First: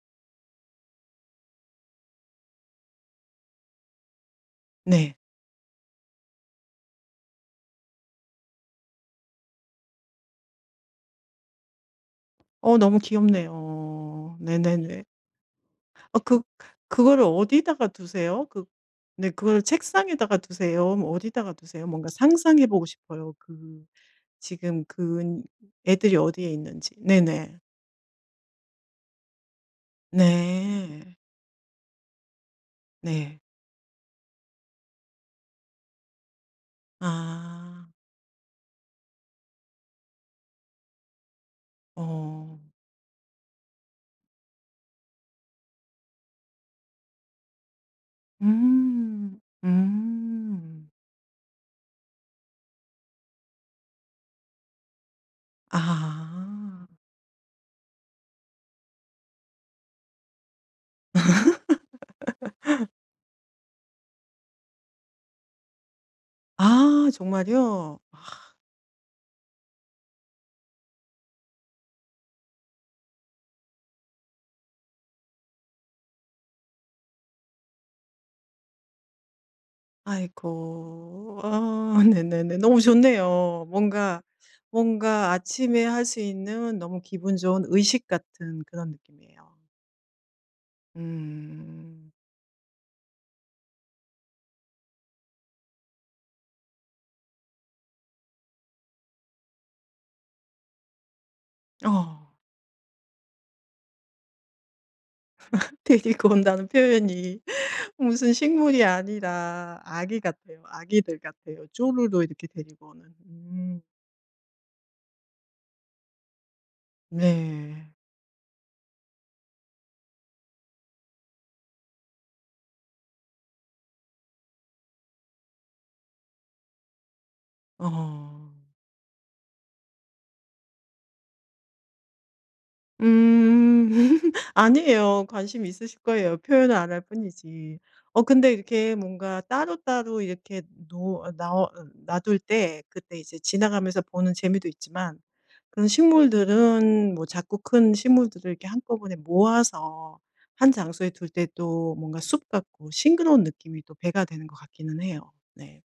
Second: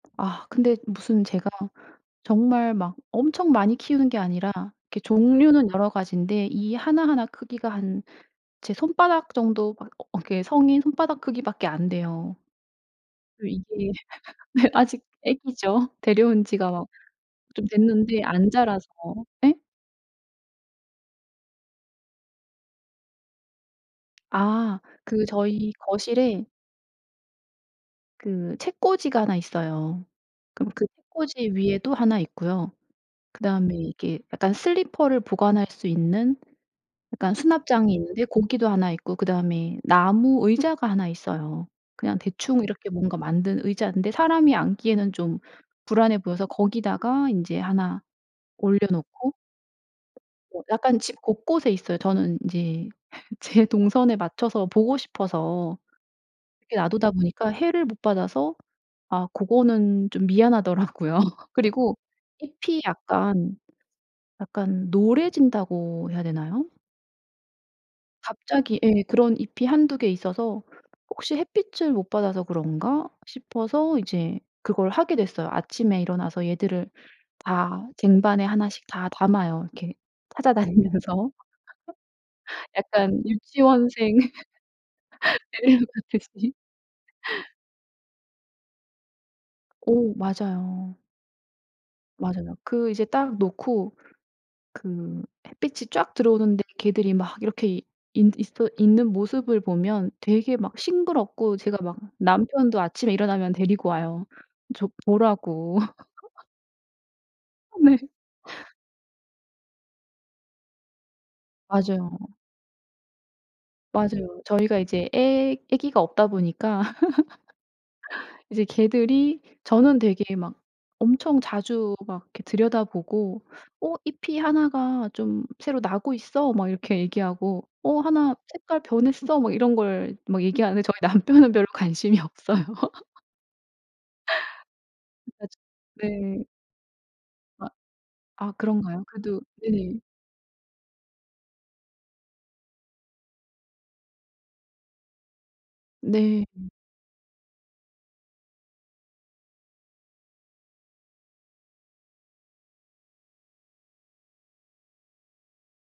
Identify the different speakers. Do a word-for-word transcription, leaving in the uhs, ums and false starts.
Speaker 1: 아. 근데 무슨 제가 정말 막 엄청 많이 키우는 게 아니라 이렇게
Speaker 2: 네.
Speaker 1: 종류는 여러 가지인데 이 하나하나 크기가 한 제 손바닥 정도 막 어 이렇게 성인 손바닥 크기밖에 안 돼요.
Speaker 2: 어 너무
Speaker 1: 그리고 이게
Speaker 2: 귀엽네요.
Speaker 1: 네 아직
Speaker 2: 네네네.
Speaker 1: 아기죠.
Speaker 2: 어 그
Speaker 1: 데려온 지가 막
Speaker 2: 그거를
Speaker 1: 좀
Speaker 2: 어디다가
Speaker 1: 됐는데
Speaker 2: 두세요?
Speaker 1: 안
Speaker 2: 그
Speaker 1: 자라서.
Speaker 2: 네
Speaker 1: 예?
Speaker 2: 그거를 책상에다가 두세요? 뭐 어디다가 두세요? 뭔가 상상해 보고 싶어요. 그
Speaker 1: 아.
Speaker 2: 지금
Speaker 1: 그
Speaker 2: 그
Speaker 1: 저희
Speaker 2: 애들이
Speaker 1: 거실에
Speaker 2: 어디에 있는지. 네네.
Speaker 1: 그 책꽂이가 하나 있어요. 그럼 그
Speaker 2: 네.
Speaker 1: 책꽂이 위에도 하나 있고요.
Speaker 2: 네.
Speaker 1: 그다음에 이게 약간 슬리퍼를 보관할 수 있는 약간
Speaker 2: 아.
Speaker 1: 수납장이 있는데 고기도 하나 있고 그다음에 나무 의자가 하나 있어요. 그냥 대충
Speaker 2: 어.
Speaker 1: 이렇게 뭔가 만든 의자인데 사람이 앉기에는 좀 불안해 보여서 거기다가 인제 하나 올려놓고
Speaker 2: 음.
Speaker 1: 어
Speaker 2: 음.
Speaker 1: 약간 집 곳곳에 있어요. 저는 인제 제 동선에 맞춰서 보고 싶어서 이렇게
Speaker 2: 아.
Speaker 1: 놔두다 보니까 해를 못 받아서 아 고거는 좀 미안하더라고요. 그리고 잎이 약간 약간 노래진다고 해야 되나요?
Speaker 2: 아. 정말이요? 와.
Speaker 1: 갑자기 예 그런 잎이 한두 개 있어서 혹시 햇빛을 못 받아서 그런가 싶어서 이제 그걸 하게 됐어요. 아침에 일어나서 얘들을 다 쟁반에 하나씩 다 담아요. 이렇게 찾아다니면서
Speaker 2: 아이코. 어. 네네네. 너무
Speaker 1: 약간
Speaker 2: 좋네요.
Speaker 1: 유치원생
Speaker 2: 뭔가 뭔가 아침에 할 수
Speaker 1: 데려오듯이.
Speaker 2: 있는 너무 기분 좋은 의식 같은 그런 느낌이에요.
Speaker 1: 오. 맞아요.
Speaker 2: 음.
Speaker 1: 맞아요. 그 이제 딱 놓고 그 햇빛이 쫙 들어오는데 걔들이 막 이렇게 있 있어 있는 모습을 보면 되게 막 싱그럽고 제가 막
Speaker 2: 어.
Speaker 1: 남편도 아침에 일어나면 데리고 와요. 저 보라고.
Speaker 2: 데리고 온다는 표현이
Speaker 1: 어 네.
Speaker 2: 무슨 식물이 아니라 아기 같아요. 아기들 같아요.
Speaker 1: 맞아요.
Speaker 2: 쪼르르 이렇게 데리고 오는. 음.
Speaker 1: 맞아요. 저희가 이제 애 애기가 없다 보니까
Speaker 2: 네.
Speaker 1: 이제 걔들이 저는 되게 막 엄청 자주 막 이렇게 들여다보고 "어 잎이 하나가 좀 새로 나고 있어." 막 이렇게 얘기하고 "어 하나
Speaker 2: 어.
Speaker 1: 색깔 변했어." 뭐 이런 걸 막 얘기하는데 저희 남편은 별로 관심이 없어요.
Speaker 2: 음. 아니에요.
Speaker 1: 음 맞아
Speaker 2: 관심 있으실 거예요.
Speaker 1: 네.
Speaker 2: 표현을 안 할
Speaker 1: 아
Speaker 2: 뿐이지. 어 근데
Speaker 1: 아
Speaker 2: 이렇게
Speaker 1: 그런가요?
Speaker 2: 뭔가
Speaker 1: 그래도 네네.
Speaker 2: 따로따로 이렇게 노 어 나으 놔둘 때 그때 이제 지나가면서 보는 재미도 있지만 그런
Speaker 1: 네.
Speaker 2: 식물들은 뭐 작고 큰 식물들을 이렇게 한꺼번에 모아서 한 장소에 둘 때 또 뭔가 숲 같고 싱그러운 느낌이 또 배가 되는 것 같기는 해요. 네.